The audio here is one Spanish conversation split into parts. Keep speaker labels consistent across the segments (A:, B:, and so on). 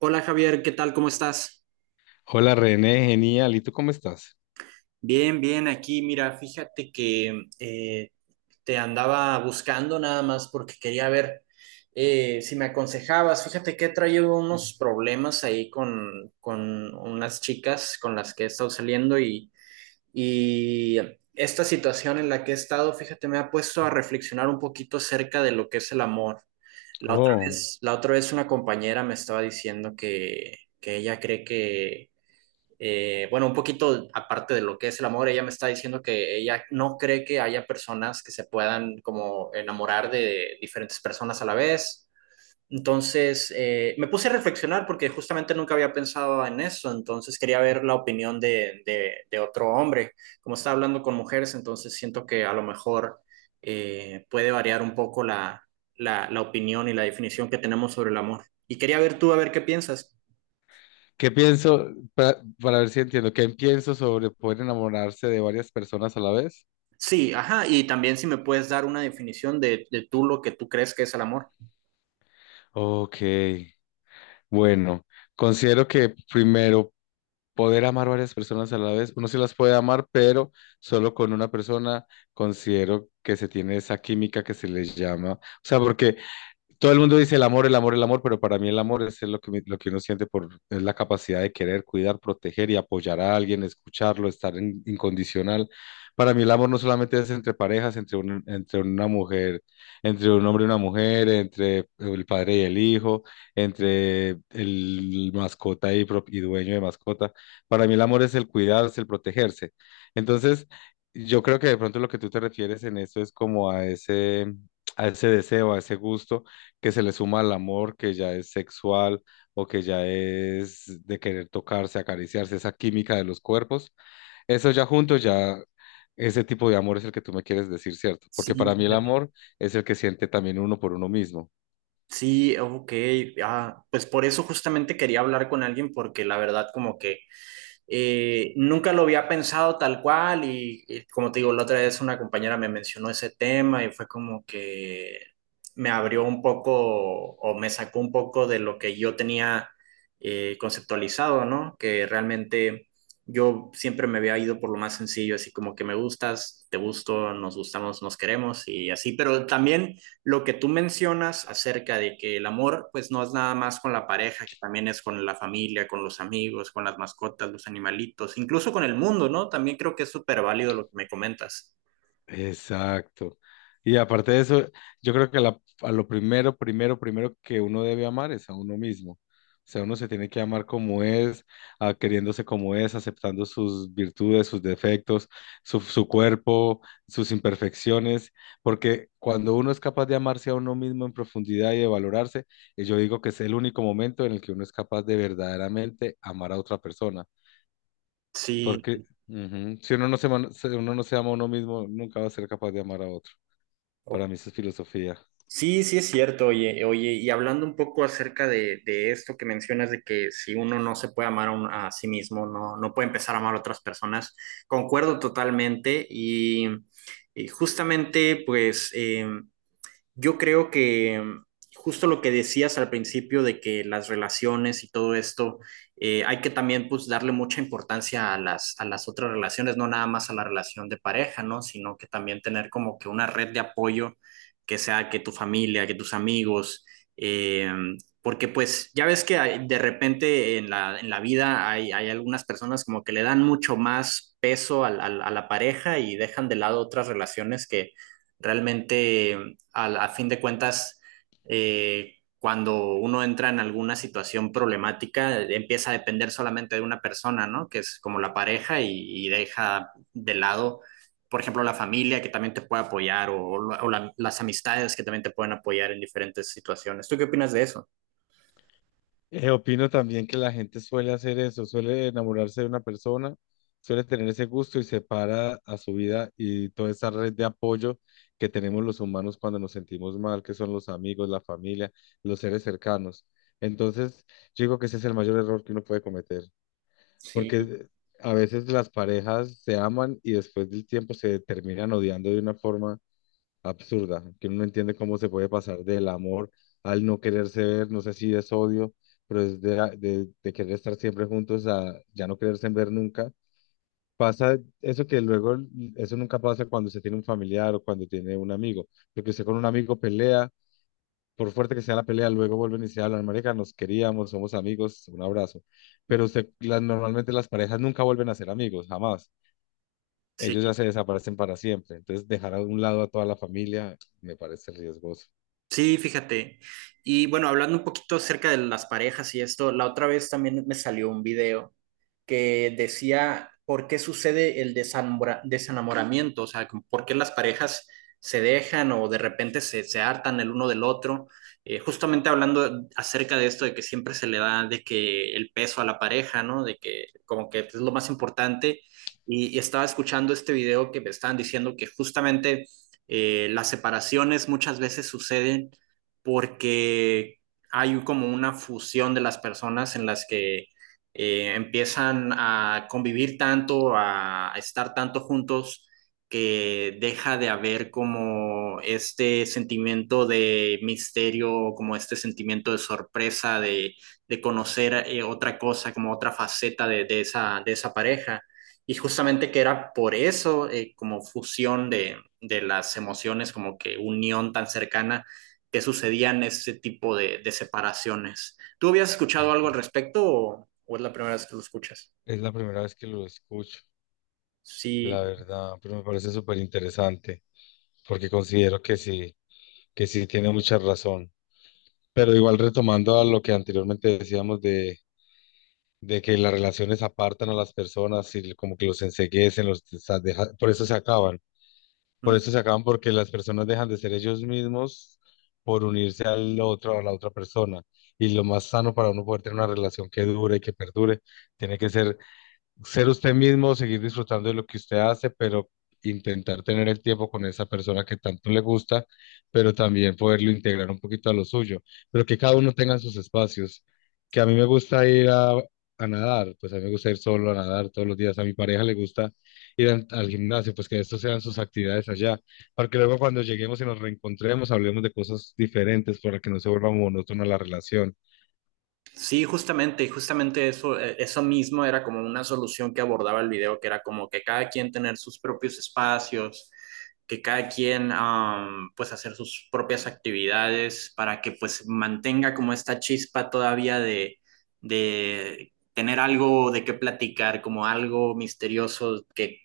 A: Hola Javier, ¿qué tal? ¿Cómo estás?
B: Hola René, genial. ¿Y tú cómo estás?
A: Bien, bien, aquí, mira, fíjate que te andaba buscando nada más porque quería ver si me aconsejabas. Fíjate que he traído unos problemas ahí con unas chicas con las que he estado saliendo y esta situación en la que he estado, fíjate, me ha puesto a reflexionar un poquito acerca de lo que es el amor. La otra
B: Oh,
A: vez, la otra vez una compañera me estaba diciendo que ella cree que. Bueno, un poquito aparte de lo que es el amor, ella me está diciendo que ella no cree que haya personas que se puedan como enamorar de diferentes personas a la vez. Entonces, me puse a reflexionar porque justamente nunca había pensado en eso, entonces quería ver la opinión de otro hombre. Como está hablando con mujeres, entonces siento que a lo mejor puede variar un poco la opinión y la definición que tenemos sobre el amor. Y quería ver tú a ver qué piensas.
B: ¿qué pienso? Para ver si entiendo, ¿qué pienso sobre poder enamorarse de varias personas a la vez?
A: Sí, ajá, y también si me puedes dar una definición de tú lo que tú crees que es el amor.
B: Ok, bueno, considero que primero, poder amar varias personas a la vez, uno sí las puede amar, pero solo con una persona considero que se tiene esa química que se les llama. O sea, porque todo el mundo dice el amor, el amor, el amor, pero para mí el amor es lo que, lo que uno siente por, es la capacidad de querer, cuidar, proteger y apoyar a alguien, escucharlo, estar incondicional. Para mí el amor no solamente es entre parejas, entre, entre una mujer, entre un hombre y una mujer, entre el padre y el hijo, entre el mascota y, y dueño de mascota. Para mí el amor es el cuidarse, el protegerse. Entonces, yo creo que de pronto lo que tú te refieres en eso es como a ese deseo, a ese gusto que se le suma al amor, que ya es sexual o que ya es de querer tocarse, acariciarse, esa química de los cuerpos, eso ya junto, ya ese tipo de amor es el que tú me quieres decir, ¿cierto?
A: Sí,
B: Porque para mí el
A: fíjate.
B: amor es el que siente también uno por uno mismo.
A: Sí, ok, ah, pues por eso justamente quería hablar con alguien porque la verdad como que nunca lo había pensado tal cual y como te digo, la otra vez una compañera me mencionó ese tema y fue como que me abrió un poco o me sacó un poco de lo que yo tenía conceptualizado, ¿no? Que realmente yo siempre me había ido por lo más sencillo, así como que me gustas, te gusto, nos gustamos, nos queremos y así, pero también lo que tú mencionas acerca de que el amor pues no es nada más con la pareja, que también es con la familia, con los amigos, con las mascotas, los animalitos, incluso con el mundo, ¿no? También creo que es súper válido lo que me comentas.
B: Exacto. Y aparte de eso, yo creo que a lo primero, primero, primero que uno debe amar es a uno mismo. O sea, uno se tiene que amar como es, queriéndose como es, aceptando sus virtudes, sus defectos, su cuerpo, sus imperfecciones, porque cuando uno es capaz de amarse a uno mismo en profundidad y de valorarse, yo digo que es el único momento en el que uno es capaz de verdaderamente amar a otra persona
A: Sí.
B: porque ujú, si uno no se, uno no se ama a uno mismo, nunca va a ser capaz de amar a otro.
A: o-
B: Para mí eso es filosofía.
A: Sí, sí es cierto, oye, oye, y hablando un poco acerca de esto que mencionas de que si uno no se puede amar a sí mismo, no puede empezar a amar a otras personas, concuerdo totalmente y justamente pues... Yo creo que justo lo que decías al principio de que las relaciones y todo esto, hay que también pues darle mucha importancia a las otras relaciones, no nada más a la relación de pareja, ¿no? Sino que también tener como que una red de apoyo que sea que tu familia, que tus amigos, porque pues ya ves que de repente en la vida hay algunas personas como que le dan mucho más peso a la pareja y dejan de lado otras relaciones que realmente al a fin de cuentas, cuando uno entra en alguna situación problemática, empieza a depender solamente de una persona, ¿no? Que es como la pareja y deja de lado, por ejemplo, la familia que también te puede apoyar o las amistades que también te pueden apoyar en diferentes situaciones. ¿Tú qué opinas de eso?
B: Opino también que la gente suele hacer eso, suele enamorarse de una persona, suele tener ese gusto y separa a su vida y toda esa red de apoyo que tenemos los humanos cuando nos sentimos mal, que son los amigos, la familia, los seres cercanos. Entonces, yo digo que ese es el mayor error que uno puede cometer,
A: Sí.
B: porque a veces las parejas se aman y después del tiempo se terminan odiando de una forma absurda, que uno no entiende cómo se puede pasar del amor al no quererse ver, no sé si es odio, pero es de querer estar siempre juntos a ya no quererse ver nunca. Pasa eso que luego, eso nunca pasa cuando se tiene un familiar o cuando tiene un amigo, porque usted con un amigo pelea, por fuerte que sea la pelea, luego vuelven y se hablan, marica, nos queríamos, somos amigos, un abrazo. Pero usted, normalmente las parejas nunca vuelven a ser amigos, jamás. Ellos
A: Sí,
B: ya se desaparecen para siempre. Entonces, dejar a un lado a toda la familia me parece riesgoso.
A: sí, fíjate. Y bueno, hablando un poquito acerca de las parejas y esto, la otra vez también me salió un video que decía por qué sucede el desenamoramiento, o sea, por qué las parejas se dejan o de repente se hartan el uno del otro. Justamente hablando acerca de esto de que siempre se le da de que el peso a la pareja, ¿no? De que como que es lo más importante. Y estaba escuchando este video que me estaban diciendo que justamente las separaciones muchas veces suceden porque hay como una fusión de las personas en las que empiezan a convivir tanto, a estar tanto juntos, que deja de haber como este sentimiento de misterio, como este sentimiento de sorpresa, de conocer otra cosa, como otra faceta de esa pareja. Y justamente que era por eso, como fusión de las emociones, como que unión tan cercana, que sucedían este tipo de separaciones. ¿Tú habías escuchado
B: Ok.
A: algo al respecto o es la primera vez que lo escuchas?
B: Es la primera vez que lo escucho, la
A: Sí,
B: verdad, pero me parece súper interesante porque considero que sí tiene mucha razón. Pero igual retomando a lo que anteriormente decíamos de que las relaciones apartan a las personas y como que los enceguecen, por eso se acaban. Por
A: mm,
B: eso se acaban porque las personas dejan de ser ellos mismos por unirse al otro, a la otra persona. Y lo más sano para uno poder tener una relación que dure y que perdure, tiene que ser ser usted mismo, seguir disfrutando de lo que usted hace, pero intentar tener el tiempo con esa persona que tanto le gusta, pero también poderlo integrar un poquito a lo suyo, pero que cada uno tenga sus espacios. Que a mí me gusta ir a nadar, pues a mí me gusta ir solo a nadar todos los días, a mi pareja le gusta ir al gimnasio, pues que estos sean sus actividades allá, para que luego cuando lleguemos y nos reencontremos hablemos de cosas diferentes para que no se vuelva monótona la relación.
A: sí, justamente, justamente eso, eso mismo era como una solución que abordaba el video, que era como que cada quien tener sus propios espacios, que cada quien pues hacer sus propias actividades para que pues mantenga como esta chispa todavía de tener algo de qué platicar, como algo misterioso que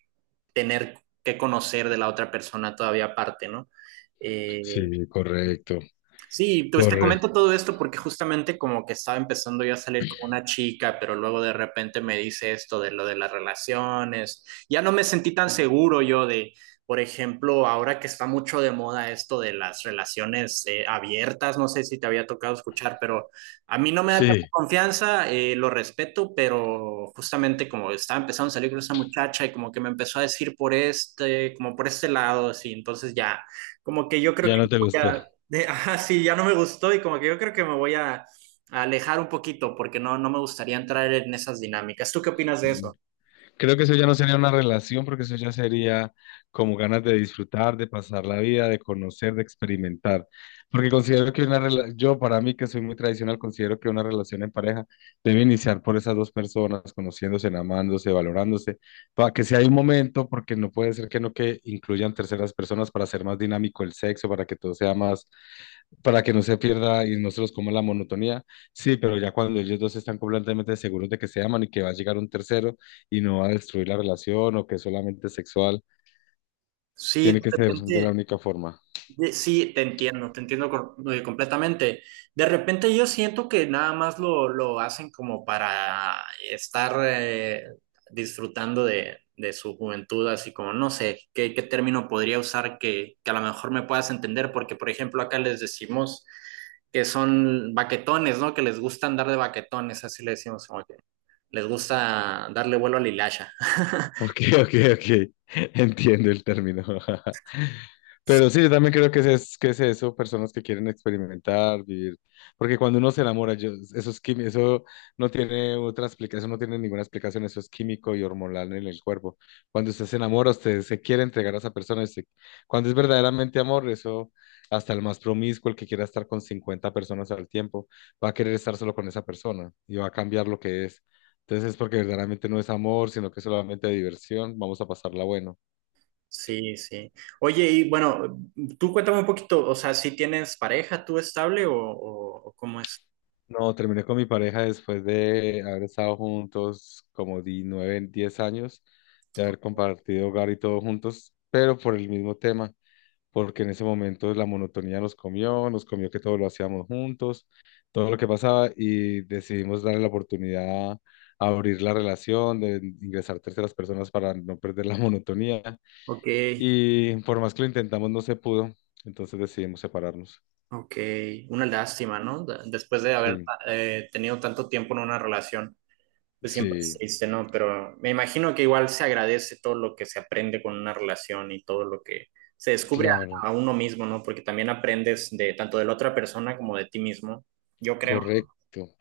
A: tener que conocer de la otra persona todavía aparte, ¿no? Eh,
B: Sí, correcto,
A: Sí, pues te
B: correcto.
A: comento todo esto porque justamente como que estaba empezando yo a salir con una chica, pero luego de repente me dice esto de lo de las relaciones. Ya no me sentí tan seguro yo de, por ejemplo, ahora que está mucho de moda esto de las relaciones abiertas, no sé si te había tocado escuchar, pero a mí no me da tanta
B: Sí,
A: confianza, lo respeto, pero justamente como estaba empezando a salir con esa muchacha y como que me empezó a decir por este, como por este lado, así, entonces ya, como que yo creo
B: ya
A: que
B: no te
A: voy
B: gustó.
A: a ajá, sí, ya no me gustó y como que yo creo que me voy a alejar un poquito porque no me gustaría entrar en esas dinámicas. ¿Tú qué opinas de
B: Mm.
A: eso?
B: Creo que eso ya no sería una relación, porque eso ya sería como ganas de disfrutar, de pasar la vida, de conocer, de experimentar. Porque considero que una relación, yo para mí que soy muy tradicional, considero que una relación en pareja debe iniciar por esas dos personas, conociéndose, amándose, valorándose, para que si hay un momento, porque no puede ser que no que incluyan terceras personas para hacer más dinámico el sexo, para que todo sea más para que no se pierda y no se los coma la monotonía. Sí, pero ya cuando ellos dos están completamente seguros de que se aman y que va a llegar un tercero y no va a destruir la relación o que es solamente sexual,
A: Sí, de
B: tiene que ser de la
A: repente.
B: única forma.
A: Sí, te entiendo, te entiendo, completamente. De repente yo siento que nada más lo hacen como para estar disfrutando de su juventud, así como no sé qué, término podría usar que a lo mejor me puedas entender, porque por ejemplo acá les decimos que son baquetones, ¿no? Que les gusta andar de baquetones, así le decimos, como que les gusta darle vuelo a la hilacha.
B: Ok, ok, ok. Entiendo el término. Pero sí, yo también creo que es, que es eso, personas que quieren experimentar, vivir. Porque cuando uno se enamora, eso es eso no tiene otra explicación, eso no tiene ninguna explicación, eso es químico y hormonal en el cuerpo. Cuando usted se enamora, usted se quiere entregar a esa persona. Y cuando es verdaderamente amor, eso hasta el más promiscuo, el que quiera estar con 50 personas al tiempo, va a querer estar solo con esa persona y va a cambiar lo que es. Entonces es porque verdaderamente no es amor, sino que es solamente diversión. Vamos a pasarla bueno.
A: Sí, sí. Oye, y bueno, tú cuéntame un poquito, o sea, si tienes pareja tú estable o cómo es.
B: No, terminé con mi pareja después de haber estado juntos como 9, 10 años, de haber compartido hogar y todo juntos, pero por el mismo tema, porque en ese momento la monotonía nos comió que todo lo hacíamos juntos, todo lo que pasaba y decidimos darle la oportunidad a abrir la relación, de ingresar terceras personas para no perder la monotonía.
A: Ok,
B: Y por más que lo intentamos, no se pudo. Entonces decidimos separarnos.
A: ok, una lástima, ¿no? Después de haber
B: Sí,
A: tenido tanto tiempo en una relación, pues siempre es
B: sí,
A: triste, ¿no? Pero me imagino que igual se agradece todo lo que se aprende con una relación y todo lo que se descubre
B: claro,
A: a uno mismo, ¿no? Porque también aprendes de tanto de la otra persona como de ti mismo, yo creo. ¿No?
B: correcto.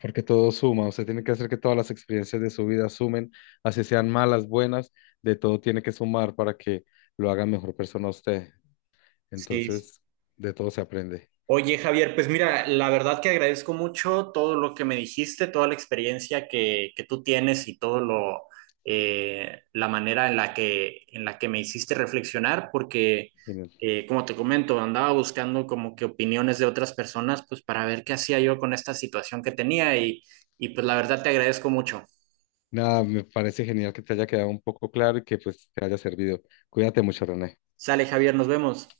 B: Porque todo suma. Usted tiene que hacer que todas las experiencias de su vida sumen, así sean malas, buenas, de todo tiene que sumar para que lo haga mejor persona a usted.
A: Sí. Sí.
B: Entonces, de todo se aprende.
A: Oye, Javier, pues mira, la verdad que agradezco mucho todo lo que me dijiste, toda la experiencia que tú tienes y todo lo, la manera en la que me hiciste reflexionar, porque
B: Genial.
A: como te comento, andaba buscando como que opiniones de otras personas, pues para ver qué hacía yo con esta situación que tenía y pues la verdad te agradezco mucho.
B: Nada, me parece genial que te haya quedado un poco claro y que pues te haya servido. Cuídate mucho, René.
A: Sale, Javier, nos vemos.